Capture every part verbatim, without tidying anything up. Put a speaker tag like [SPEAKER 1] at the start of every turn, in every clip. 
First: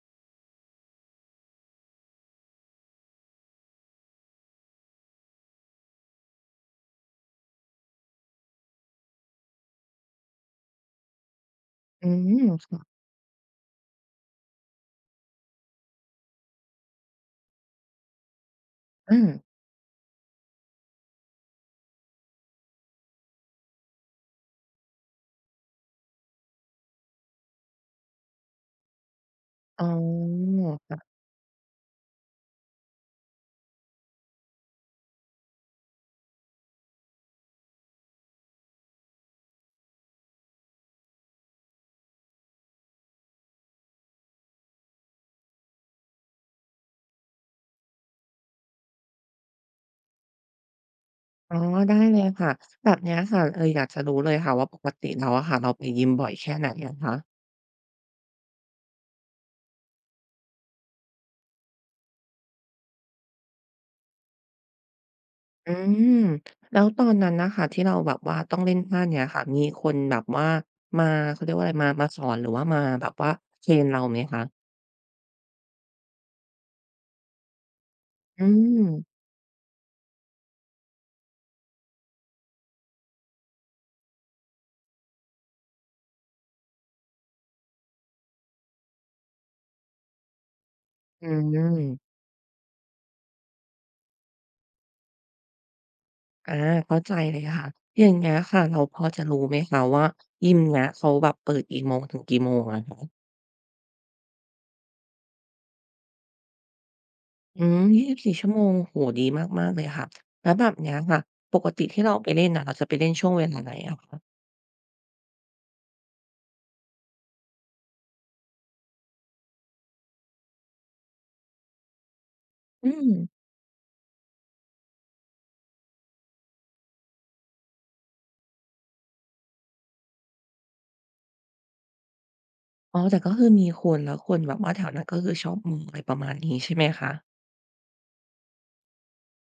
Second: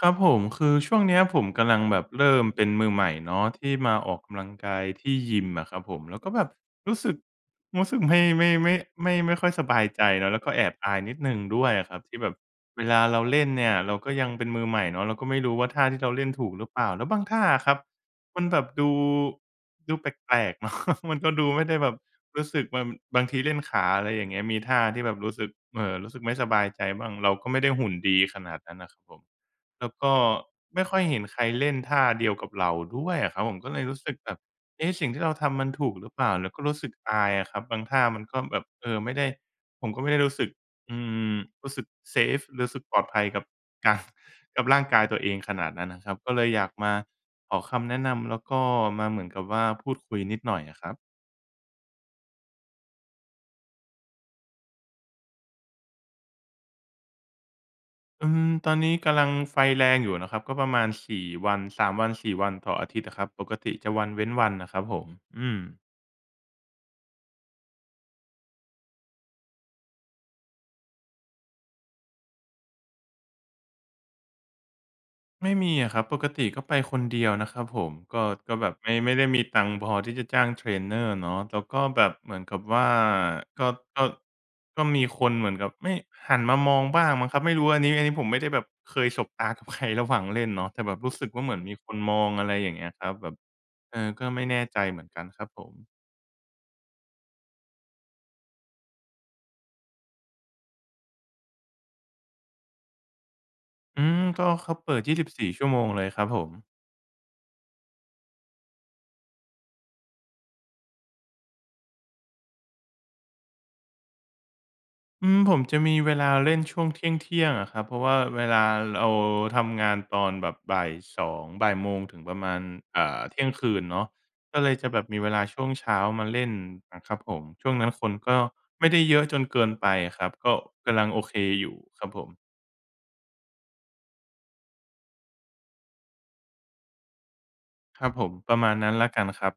[SPEAKER 1] ครับผมคือช่วงเนี้ยผมกำลังแบบเริ่มเป็นมือใหม่เนาะที่มาออกกำลังกายที่ยิมอะครับผมแล้วก็แบบรู้สึกรู้สึกไม่ไม่ไม่ไม่ไม่ค่อยสบายใจเนาะแล้วก็แอบอายนิดหนึ่งด้วยอะครับ
[SPEAKER 2] อื
[SPEAKER 1] ที่แบบ
[SPEAKER 2] มค่ะ
[SPEAKER 1] เวลาเราเล่นเนี่ยเราก็ยังเป็นมือใหม่เนาะเราก็ไม่รู้ว่าท่าที่เราเล่นถูกหรือเปล่าแล้วบางท่าอะครับมันแบบดู
[SPEAKER 2] อม
[SPEAKER 1] ดูแปลกๆ เนาะมันก็ดูไม่ได้แบบรู้สึกมันบางทีเล่นขาอะไรอย่างเงี้ยมีท่าที่แบบรู้สึกเอ่อรู้สึกไม่สบายใจบ้างเราก็ไม่ได้หุ่นดีขนาดนั้นน่ะครับผม
[SPEAKER 2] อ๋
[SPEAKER 1] แล้วก็
[SPEAKER 2] อ
[SPEAKER 1] ไม่ค่อย
[SPEAKER 2] ค่ะ
[SPEAKER 1] เห็นใครเล่นท่าเดียวกับเราด้วยอะครับผมก็เลยรู้สึกแบบเอ๊ะสิ่งที่เราทำมันถูกหรือเปล่าแล้วก็รู้สึกอายอะครับบางท่ามันก็แบบเออไม่ได้ผมก็ไม่ได้รู้สึกอืมรู้สึกเซฟรู้สึกปลอดภัยกับการ กับร่างกายตัวเองขนาดนั้นนะครับก็เลยอยากมาขอคำแนะนำแล้วก็มาเหมือนกับว่าพูดคุยนิดหน่อยอะครับ
[SPEAKER 2] อ๋อได้เลยค่ะแบบเนี้ยค่ะเอออยากจะรู้เลยค่ะว่าปกติเราอะค่ะเราไปยิมบ่อยแค่ไหนอะคะ
[SPEAKER 1] อืมตอนนี้กำลังไฟแรงอยู่นะครับก็ประมาณสี่วันสามวันสี่วันต่ออาทิตย์อะครับปกติจะวันเว้นวันนะครับผมอืม
[SPEAKER 2] อืมแล้วตอนนั้นนะคะที่เราแบบว่าต้องเล่นท่าเนี้ยค่ะมีคนแบบว่ามาเขาเรียกว่าอะไรมามาสอนหรือว่ามาแบบว่าเทรนเราไหมคะ
[SPEAKER 1] ไม่มีอะครับปกติก็ไปคนเดียวนะครับผมก็
[SPEAKER 2] อื
[SPEAKER 1] ก็แบบ
[SPEAKER 2] ม
[SPEAKER 1] ไม่ไม่ได้มีตังค์พอที่จะจ้างเทรนเนอร์เนาะแล้วก็แบบเหมือนกับว่าก็ก็ก็มีคนเหมือนกับไม่หันมามองบ้างมั้งครับไม่รู้อันนี้อันนี้ผมไม่ได้แบบเคยสบตากับใครระหว่างเล่นเนาะแต่แบบรู้สึ
[SPEAKER 2] อื
[SPEAKER 1] กว่าเห
[SPEAKER 2] ม
[SPEAKER 1] มือนมีคนมองอะไรอย่างเงี้ยครับแบบเออก็ไม่แน่ใจเหมือนกันครับผม
[SPEAKER 2] อาเข้าใจเลยค่ะอย่างเงี้ยค่ะเราพอจะรู้ไหมคะว่ายิมเนี้ยเขาแบบเปิดกี่โมงถึงกี่โมงอะคะ
[SPEAKER 1] อืมก็เขาเปิด ยี่สิบสี่ ชั่วโมงเลยครับผม
[SPEAKER 2] อืมยี่สิบสี่ ชั่วโมงโอ้โฮดีมากๆเลยค่ะ แล้วแบบเนี้ยค่ะ ปกติที่เราไปเล่นน่ะเราจะไปเล่นช่วงเวลาไหนอะคะ
[SPEAKER 1] อืมผมจะมีเวลาเล่นช่วงเที่ยงๆอะครับเพราะว่าเวลาเราทำงานตอนแบบบ่ายสองบ่ายโมงถึงประมาณ
[SPEAKER 2] อืม
[SPEAKER 1] อ่าเที่ยงคืนเนาะก็เลยจะแบบมีเวลาช่วงเช้ามาเล่นอะครับผมช่วงนั้นคนก็ไม่ได้เยอะจนเกินไปครับก็กำลังโอเคอยู่ครับผม
[SPEAKER 2] อ๋อ แต่ก็คือมีคนแล้วคนแบบว่าแถวนั้นก็คือชอบอืมอะไรประมาณนี้ใช่ไหมคะ
[SPEAKER 1] ครับผมประมาณนั้นแล้วกันครับ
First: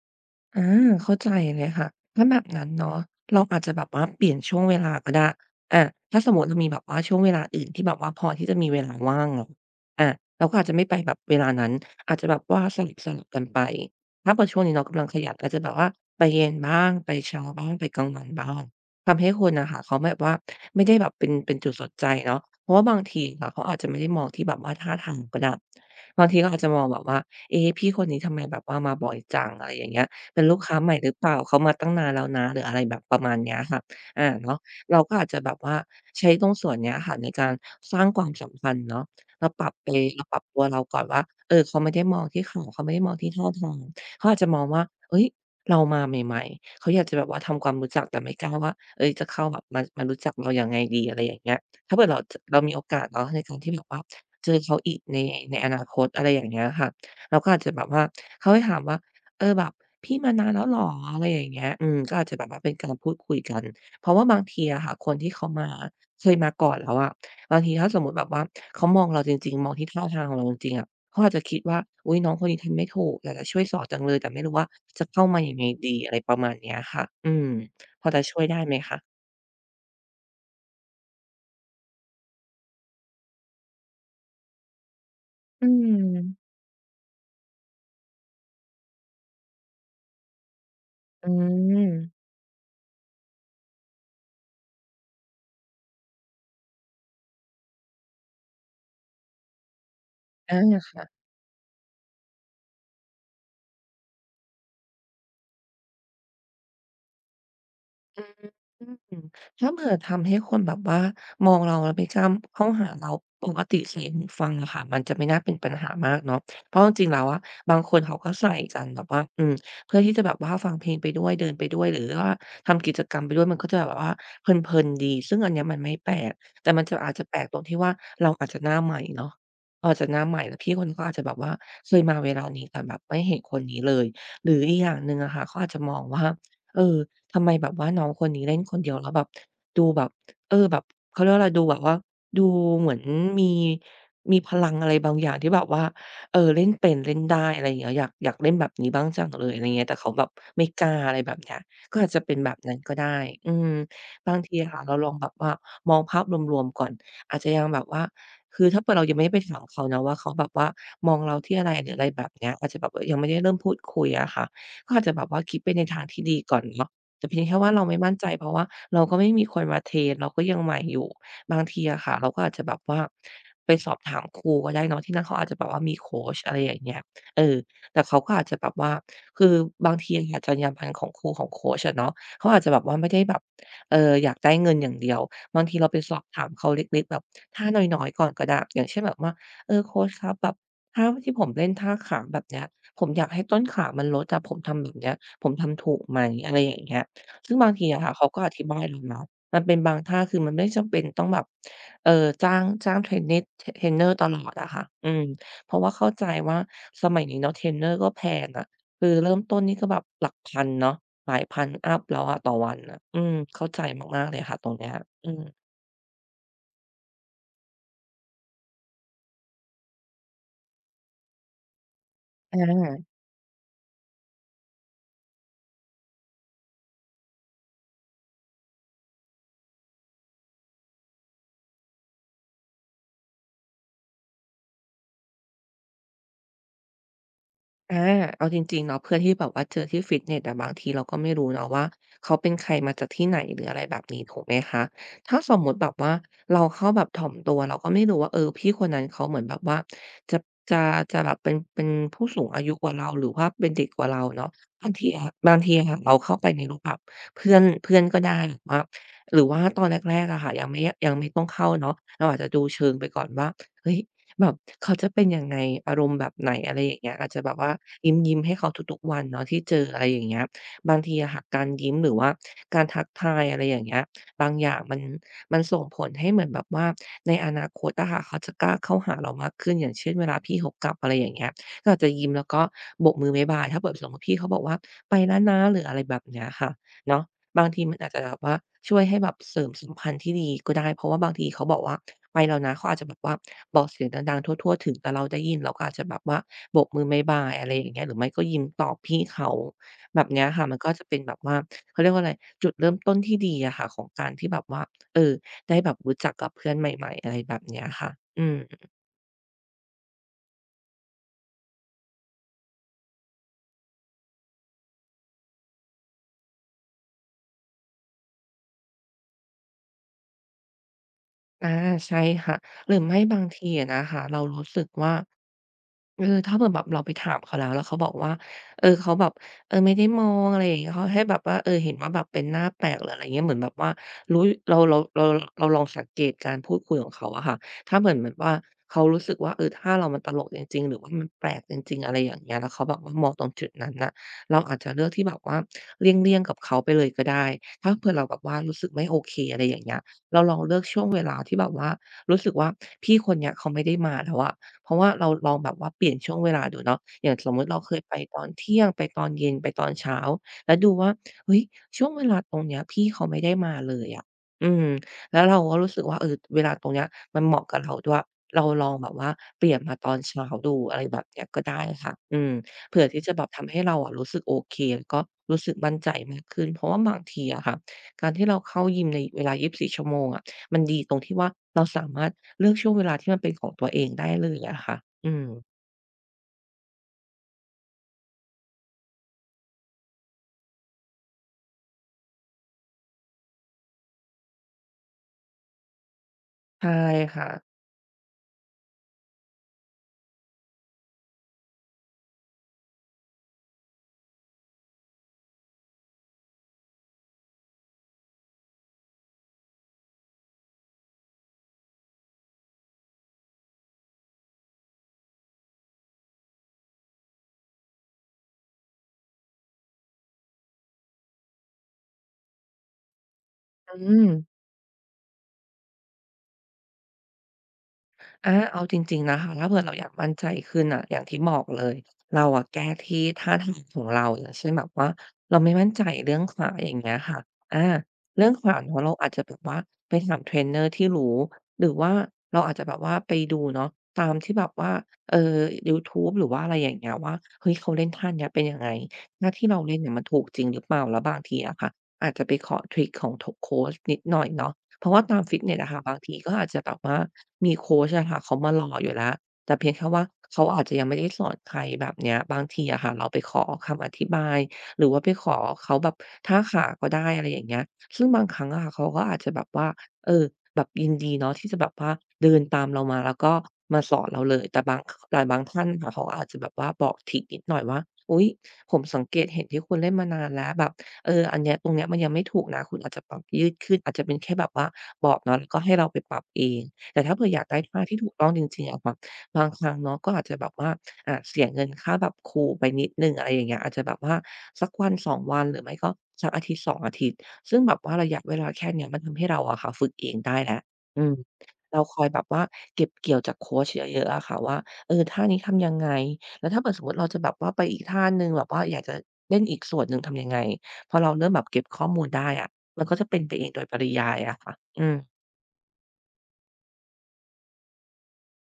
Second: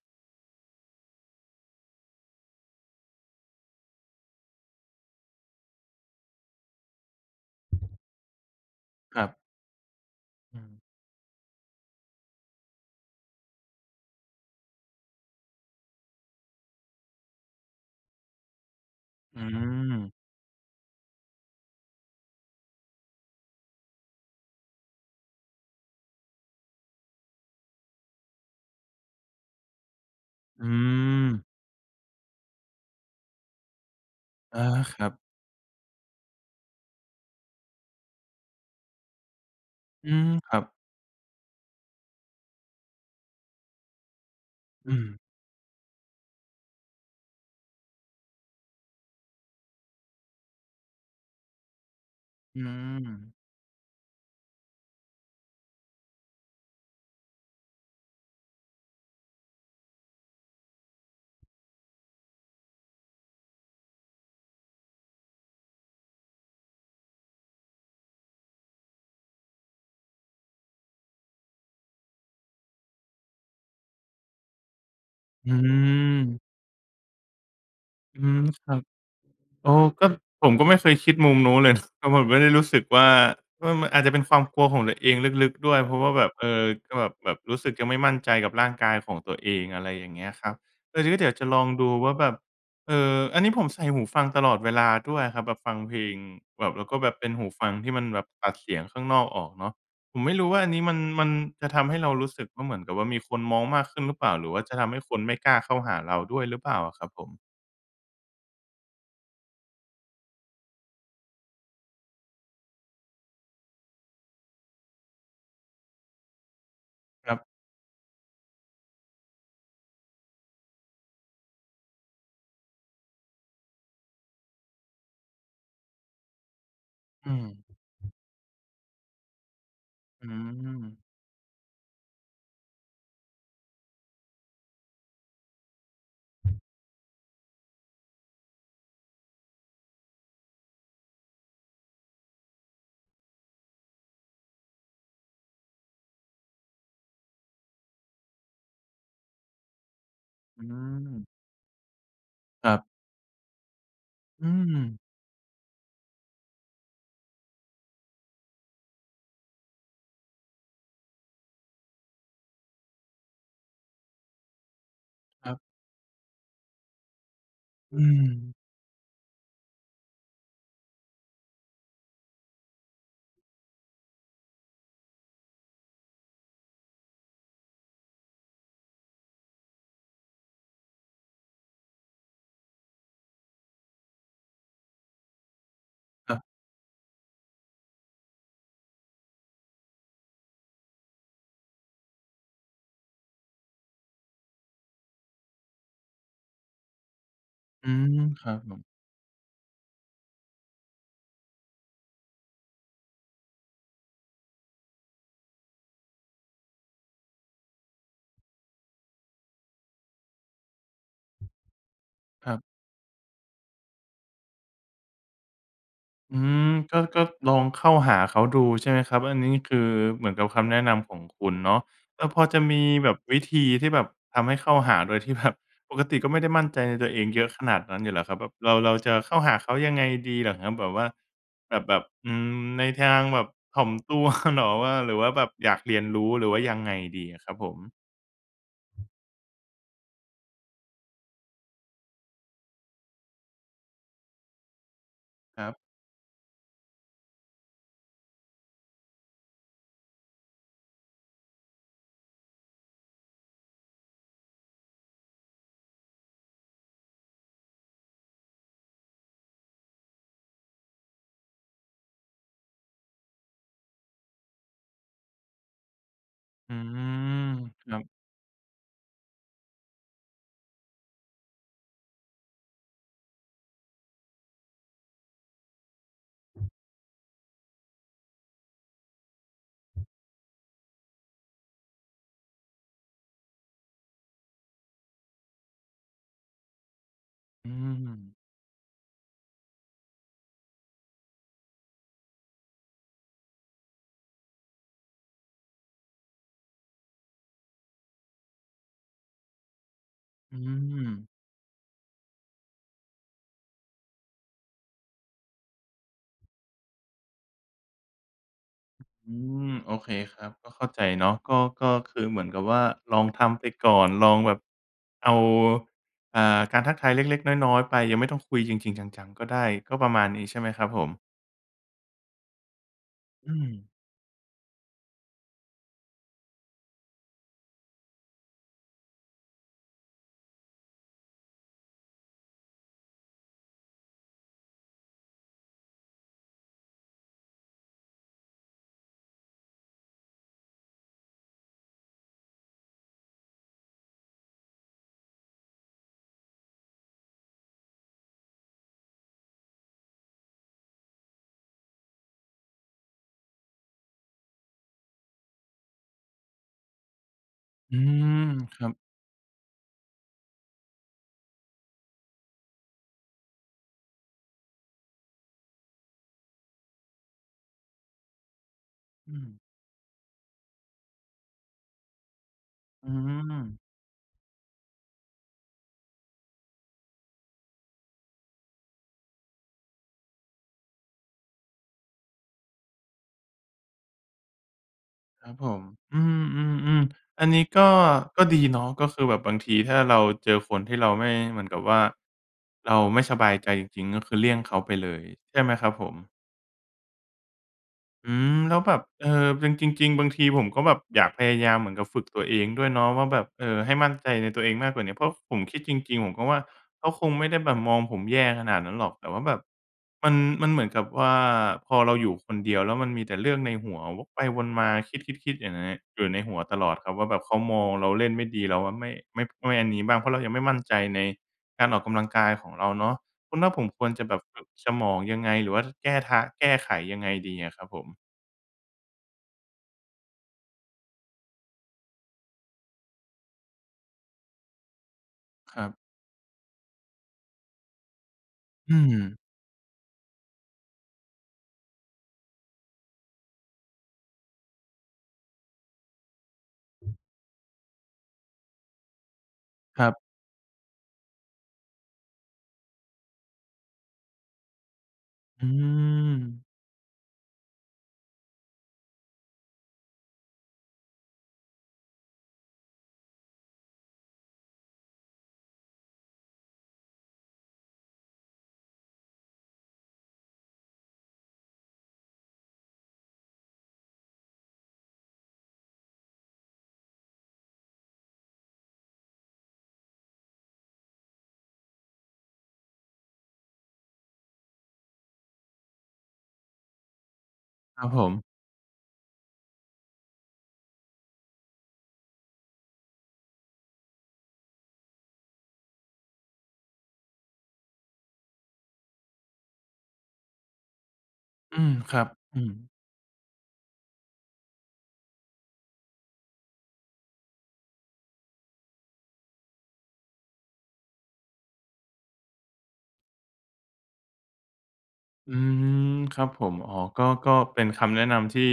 [SPEAKER 2] อาเข้าใจเลยค่ะถ้าแบบนั้นเนาะเราอาจจะแบบว่าเปลี่ยนช่วงเวลาก็ได้อาถ้าสมมุติเรามีแบบว่าช่วงเวลาอื่นที่แบบว่าพอที่จะมีเวลา
[SPEAKER 1] ค
[SPEAKER 2] ว่า
[SPEAKER 1] รั
[SPEAKER 2] ง
[SPEAKER 1] บ
[SPEAKER 2] เนาะอาเราก็
[SPEAKER 1] อื
[SPEAKER 2] อาจ
[SPEAKER 1] ม
[SPEAKER 2] จะไม่ไปแบบเวลานั้นอาจจะแบบว่าสลับๆกันไปถ้าเกิดช่วงนี้เรากำลังขยันอาจจะแบบว่าไปเย็นบ้างไปเช้าบ้างไปกลางวันบ้างทำให้ค
[SPEAKER 1] อื
[SPEAKER 2] นน่ะค่ะ
[SPEAKER 1] ม
[SPEAKER 2] เขาแบบว่าไม่ได้แบบเป็นเป็นจุดสนใจเนาะเพราะว่าบางทีอะค่ะเขาอาจจะไม่ได้มองที่แบบว่าท่าทางก็ได้บางทีก็อาจจะมองแบบว่าเอ๊พี่คนนี้ทำไมแบบว่ามาบ่อยจังอะไรอย่างเงี้ย เป็นลูก
[SPEAKER 1] อื
[SPEAKER 2] ค้าใหม่หรือเป
[SPEAKER 1] ม
[SPEAKER 2] ล่าเขามาตั้งนานแล้วนะหรืออะไรแบบประมาณเนี้ยค่ะอาเนาะ
[SPEAKER 1] อาค
[SPEAKER 2] เรา
[SPEAKER 1] รับ
[SPEAKER 2] ก็อาจจะแบบว่าใช้ตรงส่วนเนี้ยค่ะในการสร้างความสัมพันธ์เนาะเราปรับไป
[SPEAKER 1] อื
[SPEAKER 2] เรา
[SPEAKER 1] ม
[SPEAKER 2] ปรับ
[SPEAKER 1] ครั
[SPEAKER 2] ตัว
[SPEAKER 1] บ
[SPEAKER 2] เราก่อนว่าเออเขาไม่ได้มองที่ของเขาไม่ได้มองที่ท่าทางเขาอาจจะมองว่า
[SPEAKER 1] อืม
[SPEAKER 2] เฮ้ยเรามาใหม่ๆเขาอยากจะแบบว่าทำความรู้จักแต่ไม่กล้าว่าเฮ้ยจะเข้าแบบมามารู้จักเรายังไงดีอะไรอย่างเงี้ยถ้าเผื่อเราจเรา
[SPEAKER 1] อื
[SPEAKER 2] มีโอกาส
[SPEAKER 1] ม
[SPEAKER 2] เนาะในการที่แบบว่าเจอเขาอีกในในอนาคตอะไรอย่างเงี้ยค่ะเราก็อาจจะแบบว่าเขาให้ถามว่าเออแบบ พี่มานานแล้วเหรออะไรอย่างเงี้ยอืมก็อาจจะแบบว่าเป็นการพูดคุยกันเพราะว่าบางทีอะค่ะคนที่เขามาเคยมาก่อนแล้วอะบางทีถ้าสมมุติแบบว่าเขามองเราจริงๆมองที่ท่าทางของเราจริงๆอะเขาอาจจะคิดว่าอุ๊ยน้องคนนี้ทำไม่ถูกอยากจะช่วยสอนจังเลยแต่ไม่รู้ว่าจะเข้ามา
[SPEAKER 1] อื
[SPEAKER 2] ยังไงดีอะไร
[SPEAKER 1] ม
[SPEAKER 2] ประมาณเนี้ยค่ะอืมพอจะ
[SPEAKER 1] อื
[SPEAKER 2] ช่ว
[SPEAKER 1] ม
[SPEAKER 2] ยได้
[SPEAKER 1] ค
[SPEAKER 2] ไหม
[SPEAKER 1] รับ
[SPEAKER 2] คะ
[SPEAKER 1] โอ้ก็ผมก็ไม่เคยคิดมุมนู้นเลยนะ เพรผมไม่ได้รู้สึกว่าว่ามันอาจจะเป็นความกลัวของตัวเองลึก
[SPEAKER 2] อื
[SPEAKER 1] ๆด้วยเพราะว่าแบบเอ
[SPEAKER 2] ม
[SPEAKER 1] อก็แบบแบบรู้สึกยังไม่มั่นใจกับร่างกายของตัวเองอะไรอย่างเงี้ยครับเออก็
[SPEAKER 2] อื
[SPEAKER 1] เดี๋ยวจะลองดู
[SPEAKER 2] ม
[SPEAKER 1] ว่าแบบเอออันนี้ผมใส่หูฟังตลอดเวลาด้วยครับแบบฟังเพลงแบบแล้วก็แบบเป็นหูฟังที่มันแบบตัดเสียงข้างนอกออกเนาะผมไม่รู้
[SPEAKER 2] อา
[SPEAKER 1] ว่าอันนี้มัน
[SPEAKER 2] ค่ะ
[SPEAKER 1] มันจะทำให้เรารู้สึกว่าเหมือนกับว่ามีคนมองมากขึ้นหรือเปล่าหรือว่าจะทำให้คนไม่กล้าเข้าหาเราด้วยหรือเปล่าอะครับผม
[SPEAKER 2] อืมถ้าเผื่อทำให้คนแบบว่ามองเราแล้วไม่กล้าเข้าหาเราปกติเสียงหูฟังอะค่ะมันจะไม่น่าเป็นปัญหามากเนาะเพราะจริงๆแล้ว
[SPEAKER 1] ครั
[SPEAKER 2] อะ
[SPEAKER 1] บ
[SPEAKER 2] บางคนเขาก็ใส่กันแบบว่าอืมเพื่อที่จะแบบว่าฟังเพลงไปด้วยเดินไปด้วยหรือว่าทำกิจกรรมไปด้วยมันก็จะแบบว่าเพลินๆดีซึ่งอันเนี้ยมันไม่แปลกแต่มันจะอาจจะแป
[SPEAKER 1] อื
[SPEAKER 2] ล
[SPEAKER 1] ม
[SPEAKER 2] กตรงที่ว่าเราอาจจะหน้าใหม่เนาะเราอาจจะหน้า
[SPEAKER 1] อื
[SPEAKER 2] ใหม่แล้วพี่คนนี้
[SPEAKER 1] ม
[SPEAKER 2] ก็อาจจะแบบว่าเคยมาเวลานี้แต่แบบไม่เห็นคนนี้เลยหรืออีกอย่างหนึ่งอะค่ะเขาอาจจะมองว่าเออ ทำไมแบบว่าน้องคนนี้เล่นคนเดียวแล้วแบบดูแบบเออแบบเขาเรียกว่าอะไรดูแบบว่าดูเหมือนมีมีพลังอะไรบางอย่างที่แบบว่าเออเล่นเป็นเล่นได้อะไรอย่างเงี้ยอยากอยากเล่นแบบนี้บ้างจังเลยอะไรเงี้ยแต่เขาแบบ
[SPEAKER 1] อื
[SPEAKER 2] ไม่กล้าอะไรแบบ
[SPEAKER 1] ม
[SPEAKER 2] เนี้ยก็อาจจะเป็นแบบ
[SPEAKER 1] ค
[SPEAKER 2] นั้
[SPEAKER 1] รั
[SPEAKER 2] นก็
[SPEAKER 1] บ
[SPEAKER 2] ได้อืมบาง
[SPEAKER 1] อื
[SPEAKER 2] ทีอะค่ะเราลอ
[SPEAKER 1] ม
[SPEAKER 2] งแบบว่ามองภาพรวมๆก่อนอาจจะยังแบบว่าคือถ้าเกิ่เรายังไม่ได้ไปถามเขานะว่าเขาแบบว่ามองเราที่อะไรหรืออะไรแบบเนี้ยอาจจะแบบเยังไม่ได้เริ่มพูดคุยอะค่ะก็อาจจะแบบว่า
[SPEAKER 1] ครั
[SPEAKER 2] คิ
[SPEAKER 1] บ
[SPEAKER 2] ดไปในทางที่ดีก่อนเนาะ แต่เพียงแค่ว่าเราไม่
[SPEAKER 1] อื
[SPEAKER 2] มั่นใจเพราะว่า
[SPEAKER 1] ม
[SPEAKER 2] เราก็ไม่มีคนมาเทรนเราก็ยังใหม่อยู่บางทีอะค่ะเราก็อาจจะแบบว่าไปสอบถามครูก็ได้เนาะที่นั่นเขาอาจจะแบบว่ามีโคชอะไรอย่างเงี้ยเออแต่เขาก็อาจจะแบบว่าคือบางทีอะค่ะจรรยาบรรณของครูของโคชอะเนาะเขาอาจจะแบบว่าไม่ได้แบบเอ่ออยากได้เงินอย่างเดียวบางทีเราไปสอบ
[SPEAKER 1] ครั
[SPEAKER 2] ถาม
[SPEAKER 1] บ
[SPEAKER 2] เขาเล็กๆแบบท่าน้อยๆก่อนก็ได้อย่างเช่นแบบว่าเออโคชครับแบบท่าที่ผมเล่นท่าขาแบบเนี้ยผมอยากให้ต้นขามันลดอะผมทำแบบเนี้ยผมทำถูกไหมอะไรอย่างเงี้ย ซึ่งบางที
[SPEAKER 1] อื
[SPEAKER 2] อะค่ะ
[SPEAKER 1] ม
[SPEAKER 2] เขาก็
[SPEAKER 1] ค
[SPEAKER 2] อ
[SPEAKER 1] รับ
[SPEAKER 2] ธิ
[SPEAKER 1] ผ
[SPEAKER 2] บาย
[SPEAKER 1] ม
[SPEAKER 2] เราเนาะมันเป็นบางท่าคือมันไม่จำเป็นต้องแบบเอ่อจ้างจ้างเทรนนิสเทรนเทรนเนอร์ตลอดอะค่ะอืมเพราะว่าเข้าใจว่าสมัยนี้เนาะเทรนเนอร์ก็แพงอะคือเริ่มต้นนี่ก็แบบหลักพันเนาะหลายพันอัปแล้วอะ
[SPEAKER 1] ค
[SPEAKER 2] ต่อ
[SPEAKER 1] รั
[SPEAKER 2] วัน
[SPEAKER 1] บ
[SPEAKER 2] น่ะอืมเข้าใจมากๆเลยค่ะตรงเนี้ยอืม
[SPEAKER 1] อืมก็ก็ลองเข้าหาเขาดูใช่ไหมครับอันนี้คือเหมือนกับคำแนะนำของคุณเนาะแล้วพอ
[SPEAKER 2] อ
[SPEAKER 1] จะมี
[SPEAKER 2] า
[SPEAKER 1] แบบวิธีที่แบบทำให้เข้าหาโดยที่แบบปกติก็ไม่ได้มั่นใจในตัวเองเยอะขนาดนั้นอยู่เหรอครับแบบเราเราจะเข้าหาเขายังไงดีเหรอครับแบบว่าแบบแบบอืมในทางแบบถ่อมตัว เหรอว่าหรือว่าแบบอยากเรียนรู้หรือว่ายังไงดีอะครับผม
[SPEAKER 2] อาเอาจริงๆเนาะเพื่อนที่แบบว่าเจอที่ฟิตเนสอะบางทีเราก็ไม่รู้เนาะว่าเขาเป็นใครมาจากที่ไหนหรืออะไรแบบนี้ถูกไหมคะถ้าสม
[SPEAKER 1] ค
[SPEAKER 2] มุ
[SPEAKER 1] รับ
[SPEAKER 2] ติแบบว่าเราเข้าแบบถ่อมตัวเราก็ไม่รู้ว่าเออพี่คนนั้นเขาเหมือนแบบว่าจะจะจะแบบเป็นเป็นผู้สูงอายุกว่าเราหรือว่าเป็นเด็กกว่าเราเนาะบางทีอะบางทีอะค่ะเราเข้าไปในรูปแบบเพื่อนเพื่อนก็ได้หรือว่าหรือว่าตอนแรกๆอะค่ะยังไม่ยังไม่ต้องเข้าเนาะเราอาจจะดูเชิงไปก่อนว่าเฮ้ย แบบเขาจะเป็นยังไงอารมณ์แบบไหนอะ
[SPEAKER 1] อื
[SPEAKER 2] ไรอย่างเงี้ยอาจจะ
[SPEAKER 1] ม
[SPEAKER 2] แบบว่า
[SPEAKER 1] ครั
[SPEAKER 2] ยิ
[SPEAKER 1] บ
[SPEAKER 2] ้มๆให้เขาทุกๆวันเนาะที่เจออะไรอย่างเงี้ยบางทีอะค่ะการยิ้มหรือว่าการทักทายอะไรอย่างเงี้ยบางอย่างมันมันส่งผลให้เหมือนแบบว่าในอนาคตอะค่ะเขาจะกล้าเข้าหาเรามากขึ้นอย่างเช่นเวลาพี่เขากลับอะไรอย่างเงี้ยก็อาจจะยิ้มแล้วก็โบกมือบ๊ายบายถ้าเผื่อสมมุติพี่เขาบอกว่าไปแล้วนะหรืออะไรแบบเนี้ยค่ะเนาะบาง
[SPEAKER 1] อื
[SPEAKER 2] ทีมันอาจจะแบบ
[SPEAKER 1] ม
[SPEAKER 2] ว่าช่วยให้แบบเสริมสัมพันธ์ที่ดีก็ได้เพราะว่าบางทีเขาบอกว่า ไปแล้วนะเขาอาจจะแบบว่าบอกเสียงดังๆทั่วๆถึงแต่เราได้ยินเราก็อาจจะแบบว่าโบกมือบ๊ายบายอะไรอย่างเงี้ยหรือไม่ก็ยิ้มตอบพี่เขาแบบเนี้ย
[SPEAKER 1] อื
[SPEAKER 2] ค่ะมันก็จะ
[SPEAKER 1] ม
[SPEAKER 2] เป็นแบบว่าเขาเรียกว่าอะไรจุดเริ่มต้นที่ดีอะค่ะของการที่แบบว่าเออได้แบบรู้จักกับเพื่อนใหม่ๆอะไรแบบเนี้ยค่ะอืม
[SPEAKER 1] อืม โอเคครับ ก็เข้าใจเนาะก็ก็คือเหมือนกับว่าลองทำไปก่อนลองแบบเอาอ่าการทักทายเล็กๆน้อยๆไป ยังไม่ต้องคุยจริงๆจังๆก็ได้ก็ประมาณนี้ใช่ไหมครับผม
[SPEAKER 2] อาใช่ค่ะหรือไม่บาง
[SPEAKER 1] อื
[SPEAKER 2] ที
[SPEAKER 1] ม
[SPEAKER 2] อะนะคะเรารู้สึกว่า เออถ้าเผื่อแบบเราไปถามเขาแล้วแล้วเขาบอกว่าเออเขาแบบเออไม่ได้มองอะไรอย่างเงี้ยเขาให้แบบว่าเออเห็นว่าแบบเป็นหน้าแปลกหรืออะไรเงี้ยเหมือนแบบว่ารู้เราเราเราเราลองสังเกตการพูดคุยของเขาอะค่ะถ้าเหมือนแบบว่าเขารู้สึกว่าเออถ้าเรามันตลกจริงๆหรือว่ามันแปลกจริงๆอะไรอย่างเงี้ยแล้วเขาแบบว่ามองตรงจุดนั้นน่ะเราอาจจะเลือกที่แบบว่าเลี่ยงๆกับเขาไปเลยก็ได้ถ้าเผื่อเราแบบว่ารู้สึกไม่โอเคอะไรอย่างเงี้ยเราลองเลือกช่วงเวลาที่แบบว่ารู้สึกว่าพี่คนเนี้ยเขาไม่ได้มาแล้วอะ เพราะว่าเราลองแบบว่าเปลี่ยนช่วงเวลาดูเนาะอย่างสมมุติเราเค
[SPEAKER 1] อื
[SPEAKER 2] ยไปต
[SPEAKER 1] ม
[SPEAKER 2] อน
[SPEAKER 1] ค
[SPEAKER 2] เที่ย
[SPEAKER 1] รั
[SPEAKER 2] ง
[SPEAKER 1] บ
[SPEAKER 2] ไปตอนเย็นไปตอนเช้าแล้วดูว่าเฮ้ยช่วงเวลาตรงเนี้ยพี่เขาไม่ได้มาเลยอะอืมแล้วเราก็รู้สึกว่าเออเวลาตรงเนี้ยมันเหมาะกับเราด้วยเราลองแบบว่า
[SPEAKER 1] อืม
[SPEAKER 2] เปลี่ยนมาตอนเช้าดูอะไรแบบเนี้ยก็ได้ค่ะอืมเผื่อ
[SPEAKER 1] อื
[SPEAKER 2] ที่จะแบบ
[SPEAKER 1] ม
[SPEAKER 2] ทำให้เราอะรู้สึกโอเคแล้วก็รู้สึกมั่นใจมากขึ้นเพราะว่าบางทีอะค่ะการที่เราเข้ายิมในเวลายี่สิบสี่ชั่วโมงอะมันดีตรงที่ว่าเราสามารถ เลือกช่วงเวลาที่มันเป็นของตัวเองได้เลยอะค่ะอื
[SPEAKER 1] ค
[SPEAKER 2] ม
[SPEAKER 1] รับผมอืมๆๆอันนี้ก็ ก็ดีเนาะก็คือแบบบางทีถ้าเราเจอคนที่เราไม่เหมือนกับว่าเราไม่สบายใจจริงๆก็คือเลี่ยงเขาไปเลยใช่ไหมครับผม
[SPEAKER 2] ใช่ค่ะ
[SPEAKER 1] อืมแล้วแบบเออจริงจริงๆบางทีผมก็แบบอยากพยายามเหมือนกับฝึกตัวเองด้วยเนาะว่าแบบเออให้มั่นใจในตัวเองมากกว่านี้เพราะผมคิดจริงๆผมก็ว่าเขาคงไม่ได้แบบมองผมแย่ขนาดนั้นหรอกแต่ว่าแบบมันมันเหมือนกับว่าพอเราอยู่คนเดียวแล้วมันมีแต่เรื่องในหัววกไปวนมาคิดๆๆอย่างนั้นอยู่ในหัวตลอดครับว่าแบบเขามองเราเล่นไม่ดีเราอะไม่ไม่ไม่อันนี้บ้างเพราะเรายังไม่มั่นใจในการออกกำลังกายของเราเนาะคุณว่าผมควร
[SPEAKER 2] อื
[SPEAKER 1] จะ
[SPEAKER 2] ม
[SPEAKER 1] แบบฝึกสมองยังไงหรือว่าแก้ทางแก้ไขยังไงดีอะครับผม
[SPEAKER 2] อาเอาจริงๆนะคะถ้าเผื่อเราอยากมั่นใจขึ้นน่ะอย่างที่บอกเลยเราอะแก้ที่ท่าทางของเราอย่างเช่นแบบว่าเราไม่
[SPEAKER 1] ครั
[SPEAKER 2] มั่น
[SPEAKER 1] บ
[SPEAKER 2] ใจเรื่องขาอย่างเงี้ยค่ะอาเรื่องขา
[SPEAKER 1] อื
[SPEAKER 2] เนาะเรา
[SPEAKER 1] ม
[SPEAKER 2] อาจจะแบบว่าไปถามเทรนเนอร์ที่รู้หรือว่าเราอาจจะแบบว่าไปดูเนาะตามที่แบบว่าเอ่อยูทูบหรือว่าอะไรอย่างเงี้ยว่าเฮ้ยเขาเล่นท่าเนี้ยเป็นยังไงท่าที่เราเล่น
[SPEAKER 1] ครั
[SPEAKER 2] เนี่
[SPEAKER 1] บ
[SPEAKER 2] ยมันถูกจริงหรือเปล่าแล้วบางทีอะค่ะอาจจะไปขอทริกของทโคชนิดหน่อยเนาะ เพราะว่าตามฟิต
[SPEAKER 1] อื
[SPEAKER 2] เนสอะค่ะบางที
[SPEAKER 1] ม
[SPEAKER 2] ก็อาจจะแบบว่ามีโคชอะค่ะเขามารออยู่แล้วแต่เพียงแค่ว่าเขาอาจจะยังไม่ได้สอนใครแบบเนี้ยบางทีอะค่ะเราไปขอคำอธิบายหรือว่าไปขอเขาแบบท่าขาก็ได้อะไรอย่างเงี้ยซึ่งบางครั้งอะค่ะเขาก็อาจจะแบบว่าเออแบบยินดีเนาะที่จะแบบว่าเดินตามเรามาแล้วก็มาสอนเราเลยแต่บางคแต่บางท่านค่ะเขาอาจจะแบบว่าบอกทริกนิดหน่อยว่าอุ๊ยผมสังเกตเห็นที่คุณเล่นมานานแล้วแบบ เอออันเนี้ยตรงเนี้ยมันยังไม่ถูกนะคุณอาจจะปรับยืดขึ้นอาจจะเป็นแค่แบบว่าบอกเนาะแล้วก็ให้เราไปปรับเองแต่ถ้าเผื่ออยากได้
[SPEAKER 1] ค
[SPEAKER 2] ท่า
[SPEAKER 1] รับ
[SPEAKER 2] ที่
[SPEAKER 1] ผ
[SPEAKER 2] ถู
[SPEAKER 1] ม
[SPEAKER 2] กต้องจริงๆอะค่ะบางครั้งเนาะก็อาจจะแบบว่าอ่าเสียเงินค่าแบบครูไปนิดหนึ่งอะไรอย่างเงี้ยอาจจะแบบว่าสักวันสองวันหรือไม่ก็สักอาทิตย์สององอาทิตย์ซึ่งแบบว่าระยะเวลาแค่เนี้ยมันทำให้เราอะค่ะฝึกเองได้แล้วอืม
[SPEAKER 1] อืม
[SPEAKER 2] เรา
[SPEAKER 1] ค
[SPEAKER 2] คอ
[SPEAKER 1] รั
[SPEAKER 2] ย
[SPEAKER 1] บ
[SPEAKER 2] แบบ
[SPEAKER 1] อื
[SPEAKER 2] ว่า
[SPEAKER 1] ม
[SPEAKER 2] เก็บเกี่ยวจากโคชเยอะๆอะค่ะว่าเออท่านี้ทำยังไงแล้วถ้าเกิดสมมุติเราจะแบบว่าไปอีกท่าหนึ่งแบบว่าอยากจะเล่นอีกส่วนหนึ่งทำยังไง พอเราเริ่มแบบเก็บข้อมูลได้อะมันก็จะเป็นไปเองโดยปริยายอะค่ะอืม
[SPEAKER 1] อืมครับผมอ๋อก็ก็เป็นคำแนะนำที่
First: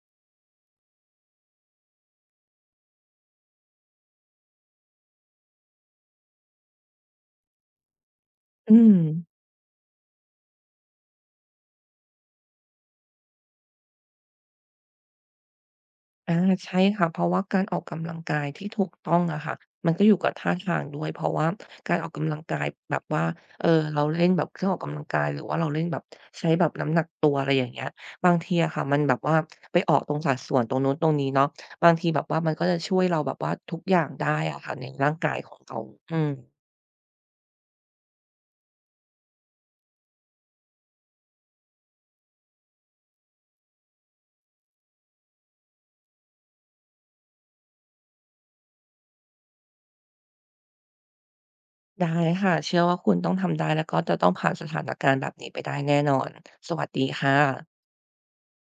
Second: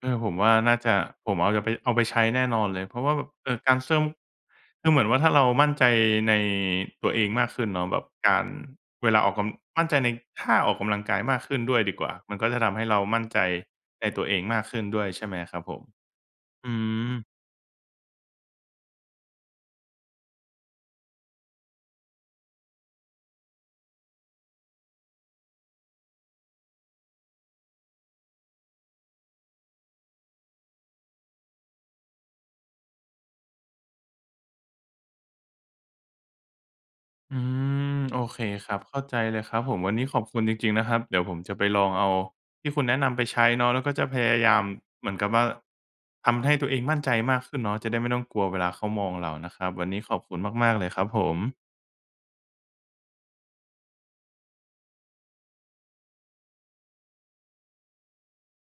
[SPEAKER 1] เออผมว่าน่าจะผมเอาจะไปเอาไปใช้แน่นอนเลยเพราะว่าแบบเอ่อการเซิ่มคือเหมือนว่าถ้าเรามั่นใจในตัวเองมากขึ้นเนาะแบบการ
[SPEAKER 2] อืม
[SPEAKER 1] เวลาออกกำมั่นใจในท่าออกกำลังกายมากขึ้นด้วยดีกว่ามันก็จะทำให้เรามั่นใจในตัวเองมากขึ้นด้วยใช่ไหมครับผม
[SPEAKER 2] อา
[SPEAKER 1] อื
[SPEAKER 2] ใช่ค่ะ
[SPEAKER 1] ม
[SPEAKER 2] เพราะว่าการออกกำลังกายที่ถูกต้องอะค่ะมันก็อยู่กับท่าทางด้วย เพราะว่าการออกกำลังกายแบบว่าเอ่อเราเล่นแบบเครื่องออกกำลังกายหรือว่าเราเล่นแบบใช้แบบน้ำหนักตัวอะไรอย่างเงี้ยบางทีอะค่ะมันแบบว่าไปออกตรงสัดส่วนตรงนู้นตรงนี้เนาะบางทีแบบว่ามันก็จะช่วยเราแบบว่าทุกอย่างได้อะค่ะในร่างกายของเราอืม
[SPEAKER 1] อืมโอเคครับเข้าใจเลยครับผมวันนี้ขอบคุณจริงๆนะครับเดี๋ยวผมจะไปลองเอาที่คุณแนะนำไปใช้เนาะแล้วก็จะพยายามเหมือนกับว่าทำให้ตัวเองมั่นใจมากขึ้นเนาะจะได้ไม่ต้องกลัวเวลาเขามองเรานะครับวันนี้ขอบคุณมากๆเลยครับผม
[SPEAKER 2] ได้ค่ะเชื่อว่าคุณต้องทำได้แล้วก็จะต้องผ่านสถานการณ์แบบนี้ไปได้แน่นอนสวัสดีค่ะ